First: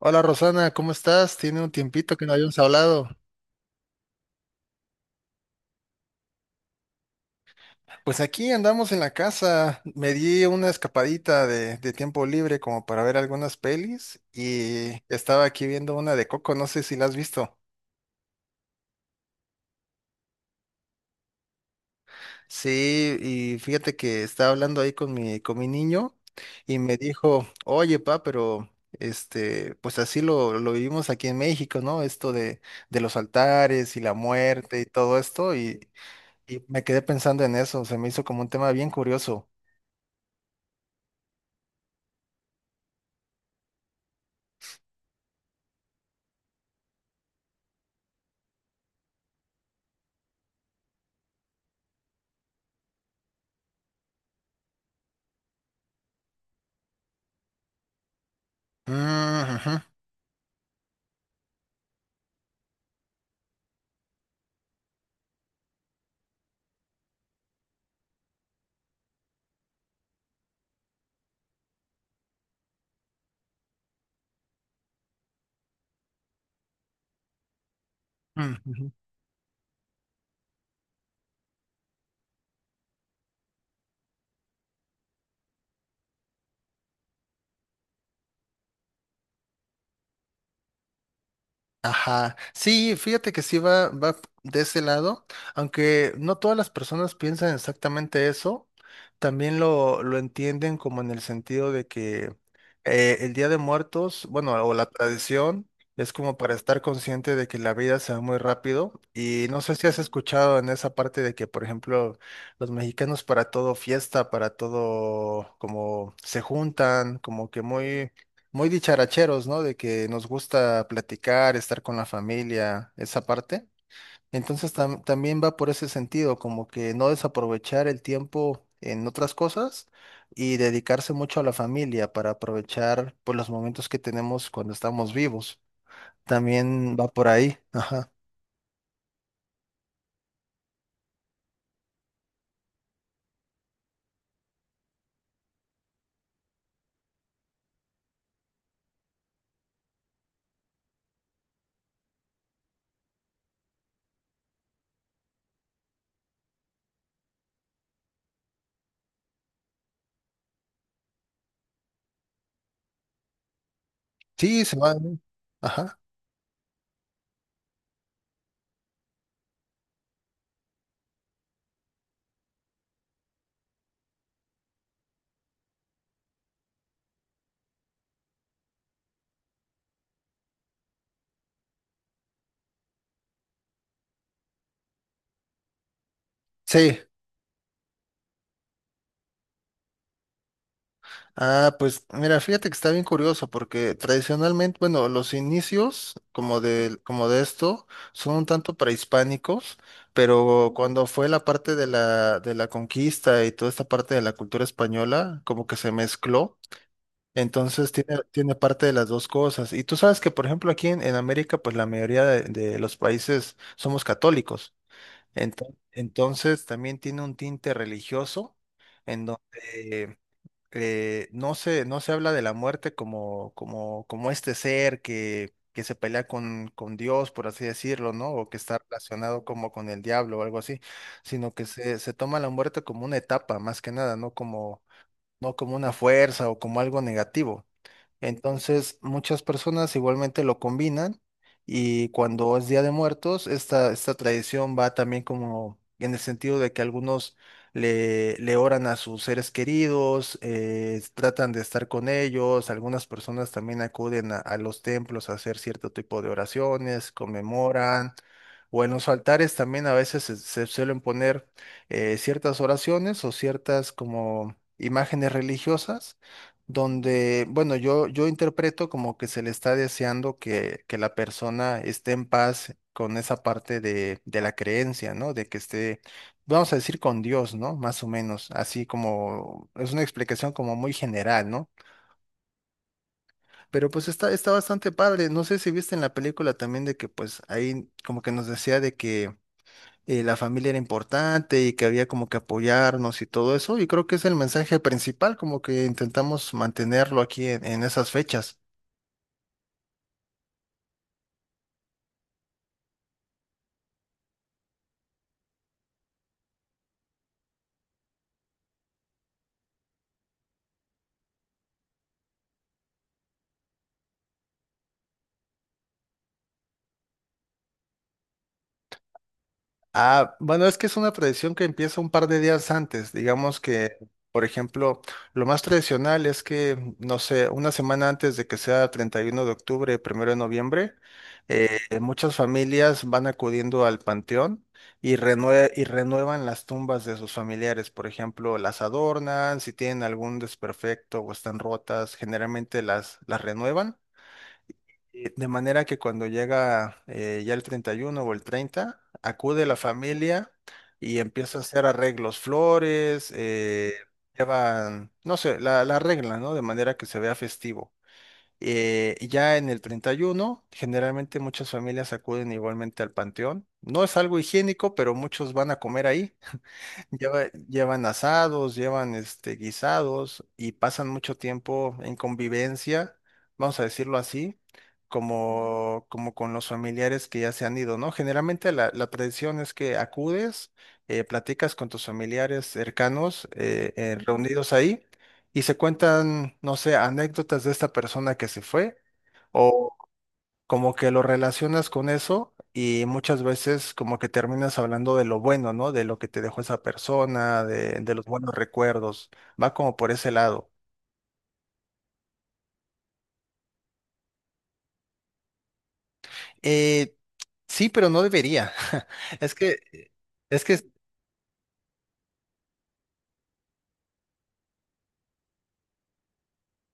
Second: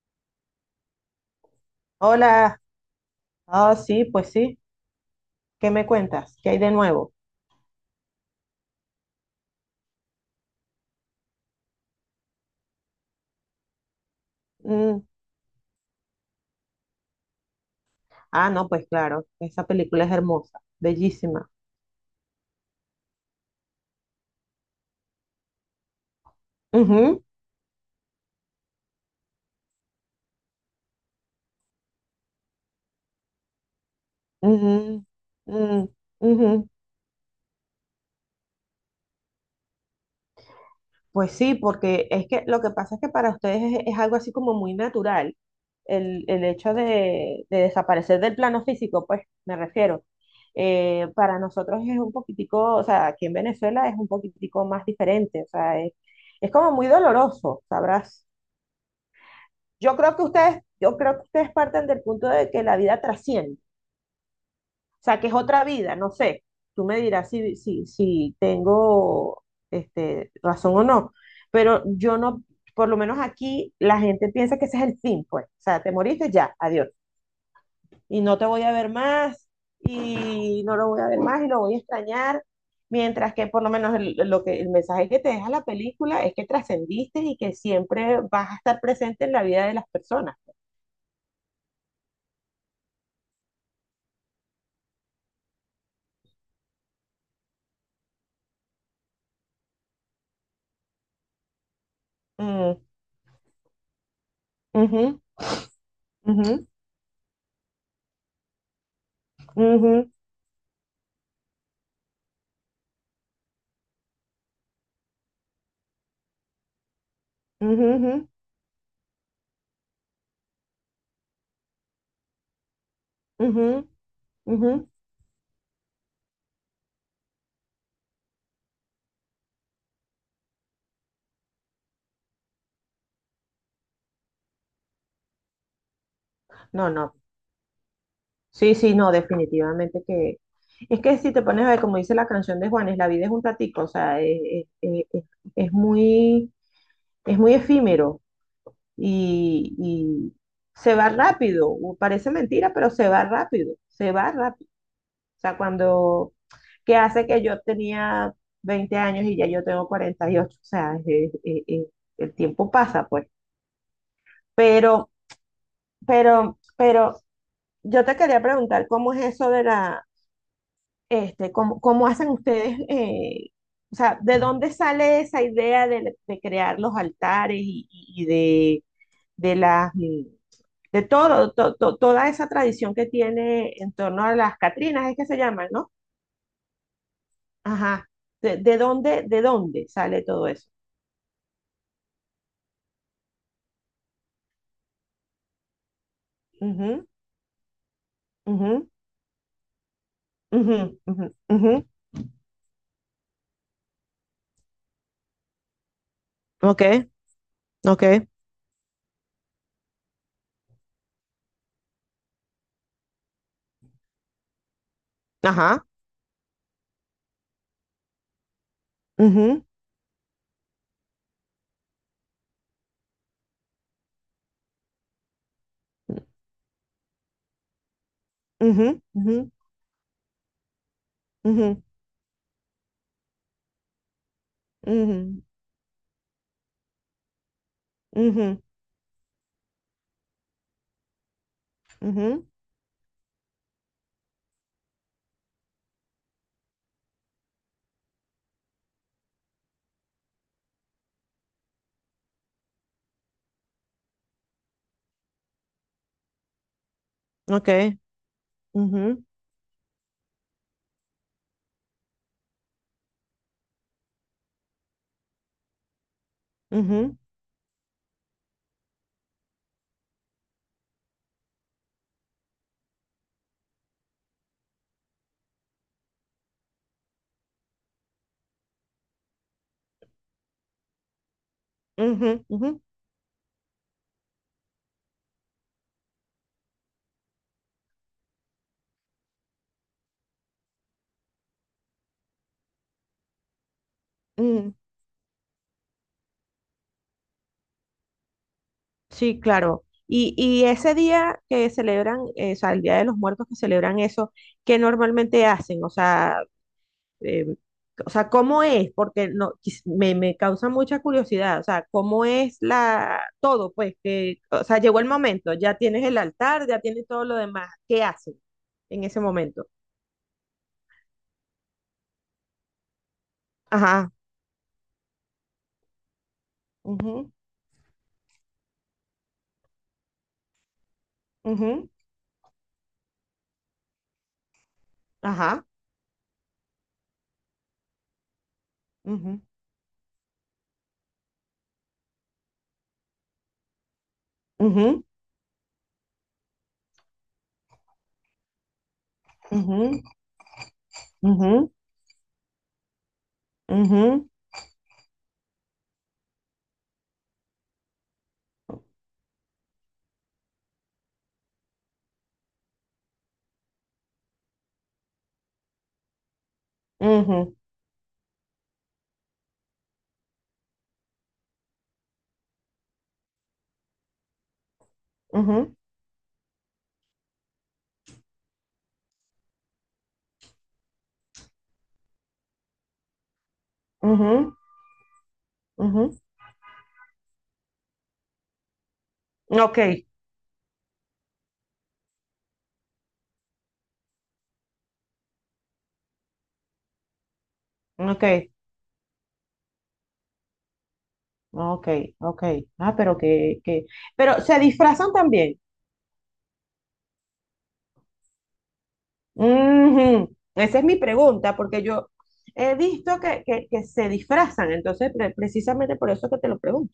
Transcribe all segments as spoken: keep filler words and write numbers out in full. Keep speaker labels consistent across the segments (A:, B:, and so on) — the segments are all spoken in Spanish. A: Hola Rosana, ¿cómo estás? Tiene un tiempito que no habíamos
B: Hola,
A: hablado.
B: ah, sí, pues sí, ¿qué me cuentas? ¿Qué hay de nuevo?
A: Pues aquí andamos en la casa. Me di una escapadita de, de tiempo libre como para ver algunas pelis
B: Mm.
A: y estaba aquí viendo una de Coco, no sé si la has visto.
B: Ah, no, pues claro, esa película es hermosa, bellísima.
A: Sí, y fíjate que estaba hablando ahí con mi, con mi niño y me
B: Ujú,
A: dijo, oye pa, pero este, pues así lo, lo vivimos aquí en México, ¿no? Esto de, de los altares y la muerte y
B: ujú,
A: todo esto.
B: mm,
A: Y, Y
B: ujú.
A: me quedé pensando en eso, se me hizo como un tema bien curioso.
B: Pues sí, porque es que lo que pasa es que para ustedes es, es algo así como muy natural el, el hecho de, de desaparecer del plano físico, pues me refiero. Eh, para nosotros es un poquitico, o sea, aquí en Venezuela es un poquitico más diferente, o sea, es, es como muy doloroso, sabrás.
A: Mm, ujú,
B: Yo creo que ustedes, yo creo que ustedes parten del punto de que la vida trasciende, o sea, que es otra vida, no sé. Tú me dirás si, si, si tengo este, razón o no, pero yo no, por lo menos aquí la gente piensa que ese es el fin, pues, o sea, te moriste ya, adiós, y no te
A: mm,
B: voy a
A: ujú.
B: ver más, y no lo voy a ver más, y lo voy a extrañar, mientras que por lo menos el, lo que, el mensaje que te deja la película es que trascendiste y que siempre vas a estar presente en la vida de las personas.
A: Ajá, sí, fíjate que sí va, va de ese lado, aunque no todas las personas piensan exactamente eso, también lo, lo entienden como en el sentido de que
B: Mm,
A: eh, el Día de Muertos, bueno, o la
B: ujú.
A: tradición, es como para
B: Ujú,
A: estar consciente de que la vida se va muy rápido y no sé si has
B: ujú,
A: escuchado en esa parte de que, por ejemplo, los mexicanos para todo fiesta, para todo como se juntan, como que
B: ujú,
A: muy
B: ujú,
A: muy dicharacheros, ¿no? De que nos gusta platicar, estar con la familia, esa parte.
B: ujú, ujú.
A: Entonces tam- también va por ese sentido, como que no desaprovechar el tiempo en otras cosas y dedicarse mucho a la familia para aprovechar pues, los momentos que tenemos cuando estamos vivos.
B: No,
A: También va
B: no.
A: por ahí. Ajá.
B: Sí, sí, no, definitivamente que... Es que si te pones a ver, como dice la canción de Juanes, la vida es un ratico, o sea, eh, eh, eh, es, muy, es muy efímero y, y se va rápido. u- Parece mentira, pero se va rápido, se va rápido. O sea, cuando... que hace que yo tenía veinte años y ya yo tengo cuarenta y ocho, o sea, es- es- es- es- el tiempo pasa, pues.
A: Sí, se va,
B: Pero,
A: ¿no? Ajá.
B: pero, pero yo te quería preguntar cómo es eso de la, este, cómo, cómo hacen ustedes, eh, o sea, ¿de dónde sale esa idea de, de crear los altares y, y de, de las, mm, de todo, to- to- toda esa tradición que tiene en torno a las Catrinas, es que se llaman, ¿no?
A: Sí.
B: Ajá. ¿De, de dónde, de dónde sale todo eso?
A: Ah, pues mira, fíjate que está bien curioso porque tradicionalmente, bueno, los inicios como de,
B: Ujú,
A: como de esto son un tanto
B: ujú,
A: prehispánicos, pero
B: ujú,
A: cuando
B: ujú,
A: fue la
B: ujú.
A: parte de la, de la conquista y toda esta parte de la cultura española, como que se mezcló,
B: Ok,
A: entonces tiene,
B: ok,
A: tiene parte de las dos cosas. Y tú sabes que, por ejemplo, aquí en, en América, pues la mayoría de, de los países somos católicos. Ento-
B: ajá.
A: entonces también tiene un tinte religioso en
B: Ujú.
A: donde eh, no se, no se habla de la muerte como, como, como este ser que, que se pelea con, con Dios, por así decirlo, ¿no? O que está
B: Ujú,
A: relacionado
B: ujú,
A: como con el diablo o algo así, sino que
B: ujú,
A: se, se toma la muerte como una etapa, más que nada, no como,
B: ujú,
A: no como una fuerza o como algo negativo.
B: ujú,
A: Entonces, muchas personas igualmente lo combinan y
B: ujú,
A: cuando es Día de Muertos, esta, esta tradición va también como en el sentido de que algunos le, le oran a sus seres queridos, eh, tratan de estar con ellos, algunas personas también acuden a, a los templos a hacer cierto tipo de oraciones,
B: ok,
A: conmemoran. O en los
B: ujú,
A: altares también a veces se, se suelen poner eh, ciertas oraciones o ciertas como imágenes religiosas
B: ujú,
A: donde, bueno, yo, yo interpreto como que se le está deseando que, que la persona esté en paz con esa parte de, de la creencia, ¿no? De que esté, vamos a decir, con Dios, ¿no? Más o menos, así como, es una explicación como muy general, ¿no?
B: ujú, ujú,
A: Pero pues está, está bastante padre. No sé si viste en la película también de que pues ahí como que nos decía de que eh, la familia era importante y que había como que apoyarnos y todo eso, y creo que es el
B: ujú.
A: mensaje principal, como que intentamos mantenerlo aquí en en esas fechas.
B: Sí, claro. Y, y ese día que celebran, eh, o sea, el Día de los Muertos que celebran eso, ¿qué normalmente hacen? O sea, eh, o sea, ¿cómo es? Porque no, quis- me, me causa mucha curiosidad. O sea, ¿cómo es la todo? Pues que, o sea, llegó el momento, ya tienes el altar, ya tienes todo lo demás. ¿Qué hacen en ese momento?
A: Ah, bueno, es que es una tradición que empieza un par de días antes. Digamos que,
B: Ajá.
A: por ejemplo, lo más tradicional es que, no
B: Ujú,
A: sé, una semana antes de que sea treinta y uno de octubre, primero de noviembre, eh,
B: ujú,
A: muchas familias van acudiendo al panteón y,
B: ajá,
A: renue- y renuevan las tumbas de sus familiares. Por ejemplo, las
B: ujú,
A: adornan, si tienen algún desperfecto o están rotas, generalmente las, las renuevan.
B: ujú,
A: Eh, De manera que cuando llega eh, ya el treinta y uno o el treinta, acude la
B: ujú,
A: familia y empieza a
B: ujú,
A: hacer arreglos, flores, eh,
B: ujú,
A: llevan, no sé, la, la arreglan, ¿no? De manera que se vea festivo. Eh, y ya en el treinta y uno, generalmente muchas familias acuden igualmente al panteón. No es algo higiénico, pero muchos van a comer ahí. Lleva-
B: ujú,
A: llevan asados, llevan este, guisados y pasan mucho tiempo en convivencia, vamos a decirlo así,
B: ujú,
A: como, como con los familiares que ya se han ido, ¿no? Generalmente la, la tradición es que acudes, eh, platicas con tus familiares cercanos eh, eh,
B: ujú,
A: reunidos ahí y se
B: ujú.
A: cuentan, no sé, anécdotas de esta persona que se fue
B: Ok,
A: como que lo relacionas con eso y muchas veces como que terminas hablando de lo bueno, ¿no? De lo que te dejó esa persona, de, de
B: ok,
A: los buenos recuerdos. Va como por ese lado.
B: ok, ok. Ah, pero que, que, pero se disfrazan también.
A: Eh, sí, pero no debería. Es que,
B: Ujú.
A: es
B: Esa
A: que,
B: es mi pregunta, porque yo he visto que, que, que se disfrazan, entonces pre- precisamente por eso que te lo pregunto.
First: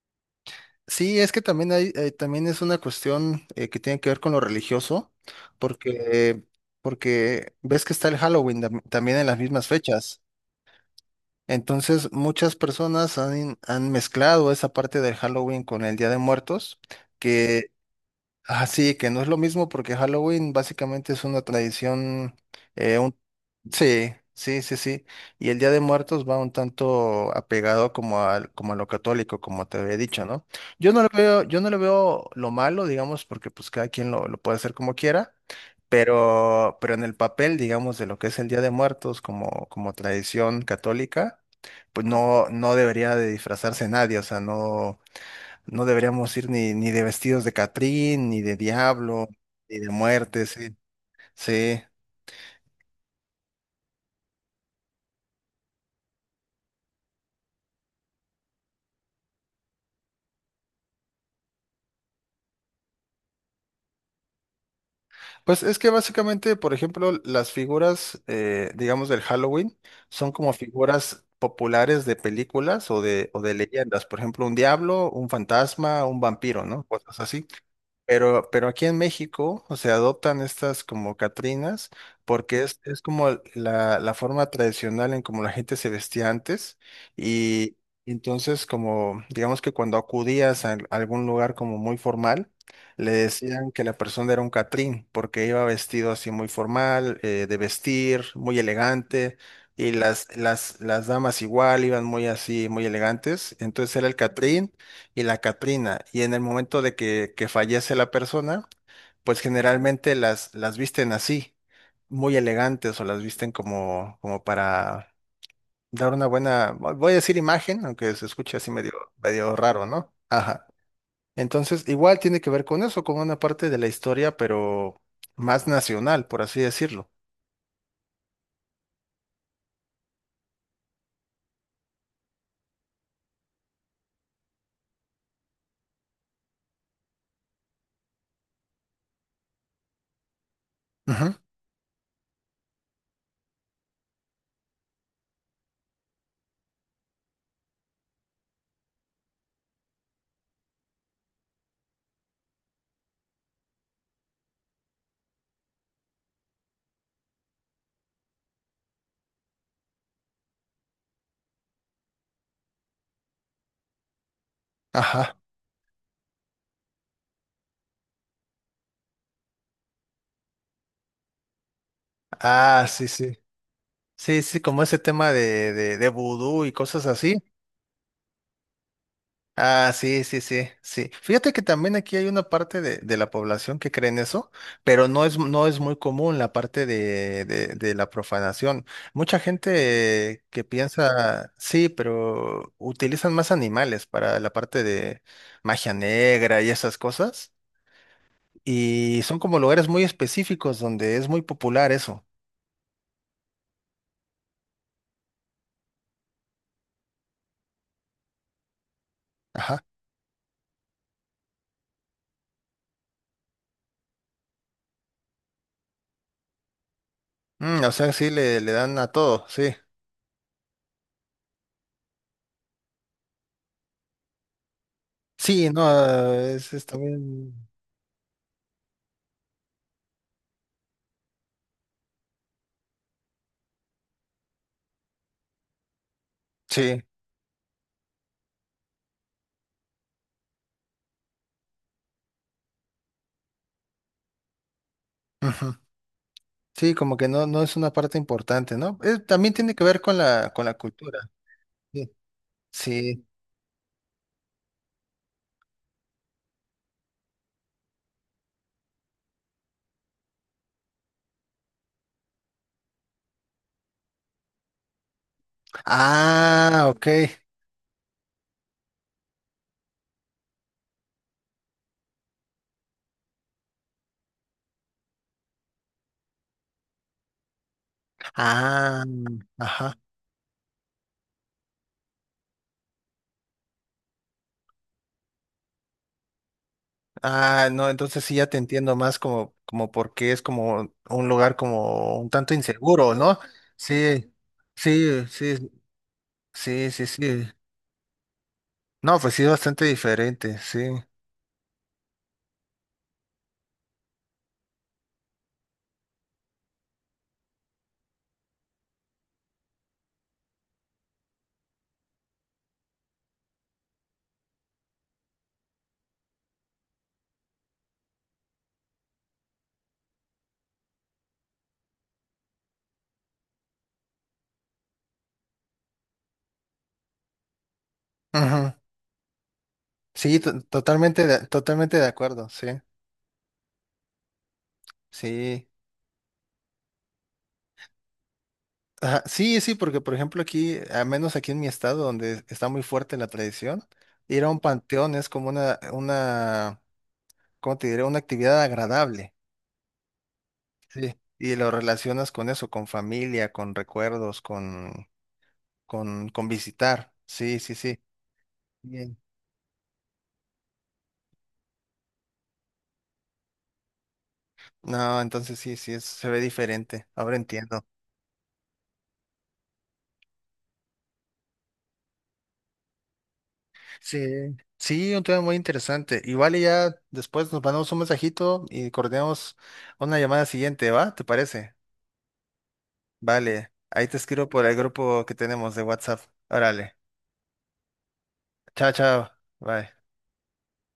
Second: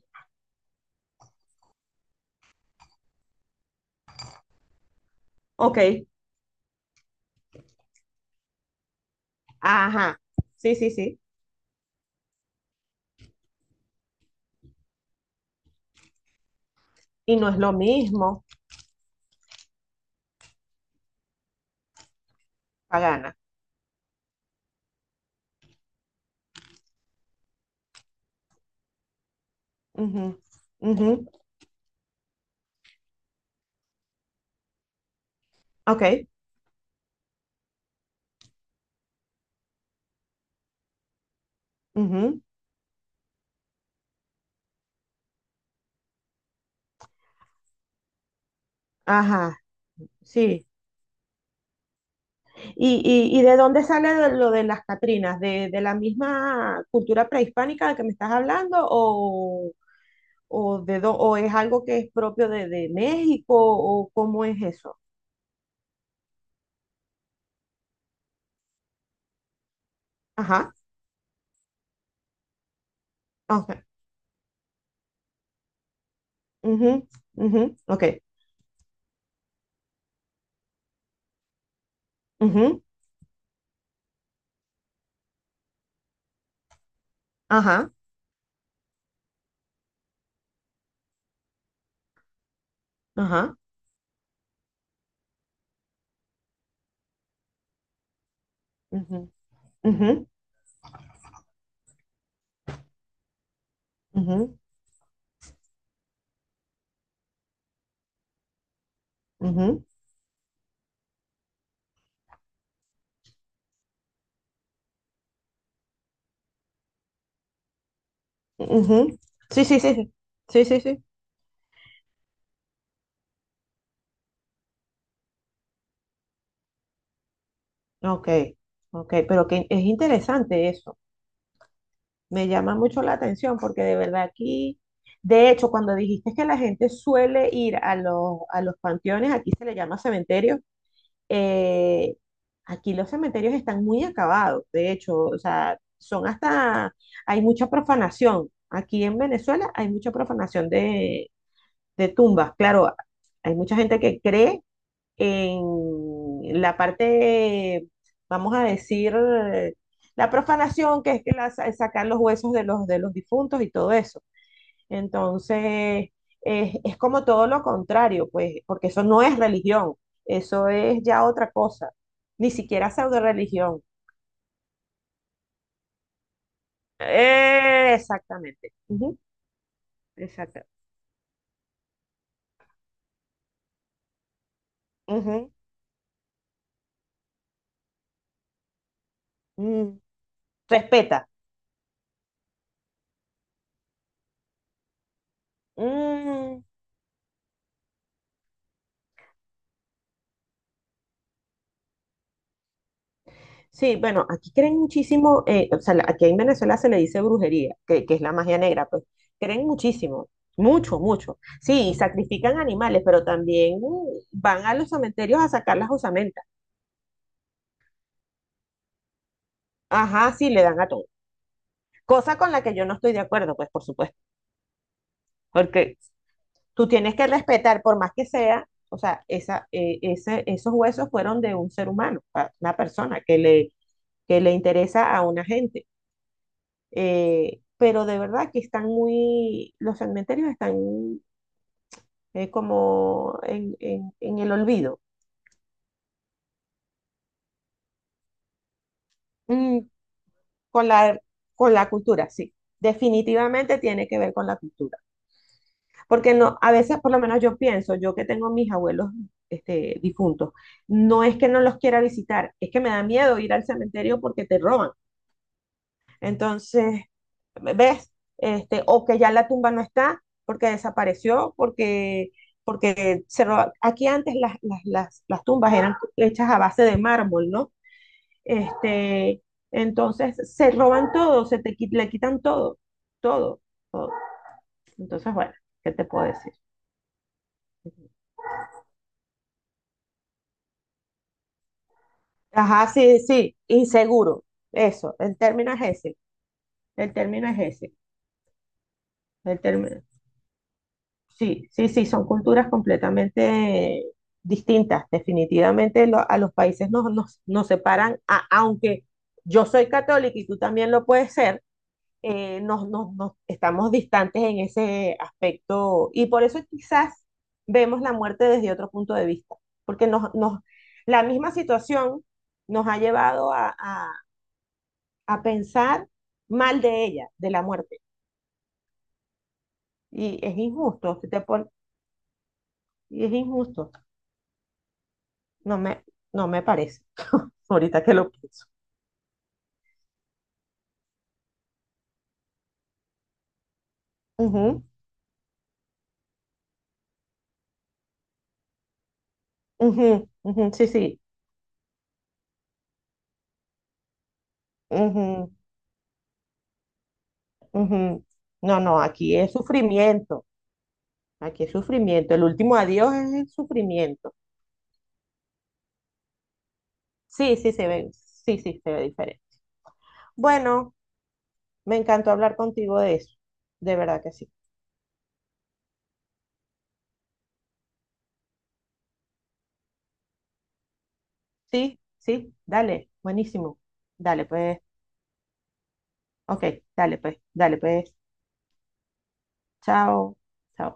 A: sí, es que también hay, eh, también es una cuestión eh, que tiene que ver con lo religioso,
B: Ok,
A: porque, porque ves que está el Halloween tam- también en las mismas
B: ajá,
A: fechas.
B: sí, sí, sí.
A: Entonces, muchas personas han, han mezclado esa parte del Halloween con el Día de Muertos,
B: Y no es
A: que
B: lo mismo,
A: así, que no es lo mismo porque Halloween básicamente es una tradición.
B: pagana.
A: Sí, sí, sí, sí. Y el Día de Muertos va un tanto apegado como al, como a lo católico, como te había dicho,
B: Ujú,
A: ¿no? Yo no lo
B: ujú,
A: veo, yo no le veo lo malo, digamos, porque pues cada quien lo, lo puede hacer como quiera,
B: ok,
A: pero, pero en el papel, digamos, de lo que es el Día de Muertos como, como tradición católica, pues
B: ujú,
A: no, no debería de disfrazarse nadie, o sea, no, no deberíamos ir ni, ni de vestidos de Catrín, ni de diablo,
B: ajá,
A: ni de muerte,
B: sí.
A: sí, sí.
B: ¿Y, y, y de dónde sale de- lo de las Catrinas? ¿De, de la misma cultura prehispánica de que me estás hablando? ¿O, o de dó- o es algo que es propio de, de México? ¿O cómo es eso?
A: Pues es que básicamente, por ejemplo, las figuras, eh, digamos, del Halloween son como
B: Ajá,
A: figuras populares de películas o de, o de
B: ah, ok.
A: leyendas. Por ejemplo, un diablo, un fantasma, un vampiro, ¿no?
B: Ujú,
A: Cosas así.
B: ujú, ok.
A: Pero, pero aquí en México, o sea, adoptan estas como Catrinas porque es,
B: Ujú,
A: es como el- la, la forma tradicional en como la gente se vestía antes y
B: ajá,
A: entonces como, digamos que cuando acudías a algún lugar como muy formal, le
B: ajá,
A: decían que la persona era un Catrín porque iba vestido así muy formal, eh, de vestir, muy
B: ujú,
A: elegante y
B: ujú,
A: las, las, las damas igual iban muy así, muy elegantes, entonces era el
B: ujú,
A: Catrín y la Catrina. Y en el momento de que, que fallece la persona, pues
B: ujú,
A: generalmente las, las visten así, muy elegantes o las visten como, como para dar una buena, vo- voy a decir imagen, aunque se escuche así medio,
B: ujú.
A: medio
B: Sí, sí,
A: raro,
B: sí.
A: ¿no?
B: Sí,
A: Ajá.
B: sí, sí, sí,
A: Entonces, igual tiene que ver con eso, con una parte de la historia, pero más nacional, por así decirlo.
B: ok, ok. Pero que es interesante eso. Me llama mucho la atención porque de verdad aquí, de hecho, cuando dijiste que la gente suele ir a los, a los panteones, aquí se le llama cementerio,
A: Ujú.
B: eh, aquí los cementerios están muy acabados, de hecho, o sea, son hasta, hay mucha profanación. Aquí en Venezuela hay mucha profanación de, de tumbas, claro, hay mucha gente que cree en la parte, vamos a decir, la profanación, que es que la, sacar los huesos de los, de los difuntos y todo eso.
A: Ajá.
B: Entonces, es, es como todo lo contrario, pues, porque eso no es religión, eso es ya otra cosa, ni
A: Ah,
B: siquiera
A: sí,
B: pseudo
A: sí.
B: religión.
A: Sí, sí, como ese tema de, de, de vudú y cosas así.
B: Eh, exactamente. Ujú,
A: Ah, sí, sí,
B: exacta-
A: sí, sí. Fíjate que también aquí hay una parte de, de la población que cree en eso, pero no es,
B: ujú,
A: no es muy común la parte de, de, de la profanación. Mucha
B: mm,
A: gente que
B: respeta.
A: piensa, sí, pero utilizan más animales para la parte de magia negra
B: Mm,
A: y esas cosas, y son como lugares muy específicos donde es muy popular eso.
B: sí, bueno, aquí creen muchísimo, eh, o sea, la- aquí en Venezuela se le dice brujería, que, que es la magia negra, pues creen
A: Ajá.
B: muchísimo, mucho, mucho. Sí, sacrifican animales, pero también uh, van a los cementerios a sacar las osamentas.
A: Mm, o sea, sí, le, le dan a todo, sí.
B: Ajá, sí, le dan a todo. Cosa con la que yo no estoy de acuerdo, pues por supuesto,
A: Sí, no,
B: porque
A: es, es
B: tú tienes que
A: también,
B: respetar, por más que sea, o sea, esa, eh, ese, esos huesos fueron de un ser humano, a una persona que le, que le interesa a una gente.
A: sí.
B: Eh, pero de verdad que están muy, los cementerios están eh, como en, en- en el olvido.
A: Sí, como que no, no es una parte importante, ¿no? Eh, también tiene
B: Mm,
A: que ver con la, con la
B: con la,
A: cultura.
B: con la
A: Sí.
B: cultura, sí.
A: Sí.
B: Definitivamente tiene que ver con la cultura. Porque no, a veces, por lo menos yo pienso, yo que tengo mis abuelos este, difuntos, no es que no los quiera visitar, es que me da miedo ir al cementerio porque te roban.
A: Ah,
B: Entonces,
A: ok.
B: ¿ves? Este, o que ya la tumba no está porque desapareció, porque, porque se roba- aquí antes las, las, las, las tumbas eran hechas a base de mármol, ¿no?
A: Ah,
B: Este,
A: ajá.
B: entonces se roban todo, se te, qui- le quitan todo, todo, todo. Entonces, bueno, ¿qué te puedo decir?
A: Ah, no, entonces sí ya te entiendo más como, como porque es como un lugar como un tanto
B: Ajá,
A: inseguro,
B: sí,
A: ¿no?
B: sí,
A: Sí,
B: inseguro. Eso,
A: sí,
B: el
A: sí,
B: término es ese.
A: sí, sí,
B: El
A: sí.
B: término es ese.
A: No, pues sí,
B: El
A: bastante
B: término.
A: diferente, sí.
B: Sí, sí, sí, son culturas completamente distintas. Definitivamente lo- a los países nos, nos, nos separan, a- aunque yo soy católica y tú también lo puedes ser, eh, nos, nos, nos- estamos distantes en ese aspecto y por eso quizás vemos la muerte desde otro punto de vista, porque nos, nos, la misma situación nos ha llevado a, a, a pensar mal de ella, de la muerte,
A: Ujú. Sí,
B: y es
A: to-
B: injusto,
A: totalmente
B: si te
A: de-
B: pon-
A: totalmente de acuerdo, sí,
B: y es injusto.
A: sí.
B: No me, no me parece. Ahorita que lo pienso.
A: Ajá, sí, sí, porque por ejemplo aquí, al menos aquí en mi estado, donde está muy fuerte la tradición, ir a un
B: Ujú,
A: panteón es como una, una, ¿cómo te diré? Una actividad agradable.
B: ujú, ujú, sí, sí,
A: Sí. Y lo relacionas con eso, con familia, con recuerdos, con,
B: ujú,
A: con, con visitar. Sí, sí, sí.
B: ujú. No, no,
A: Bien.
B: aquí es sufrimiento. Aquí es sufrimiento. El último adiós es el sufrimiento.
A: No, entonces sí, sí, es- se ve diferente. Ahora
B: Sí, sí,
A: entiendo.
B: se ve. Sí, sí, se ve diferente. Bueno, me encantó hablar contigo de eso. De
A: Sí.
B: verdad que sí.
A: Sí, un tema muy interesante. Igual y ya después nos mandamos un mensajito y coordinamos una llamada siguiente, ¿va? ¿Te parece?
B: Sí, sí, dale.
A: Vale,
B: Buenísimo.
A: ahí te
B: Dale,
A: escribo por el
B: pues.
A: grupo que tenemos de WhatsApp.
B: Ok,
A: Órale.
B: dale, pues. Dale, pues.
A: Chao, chao. Bye.
B: Chao. Chao.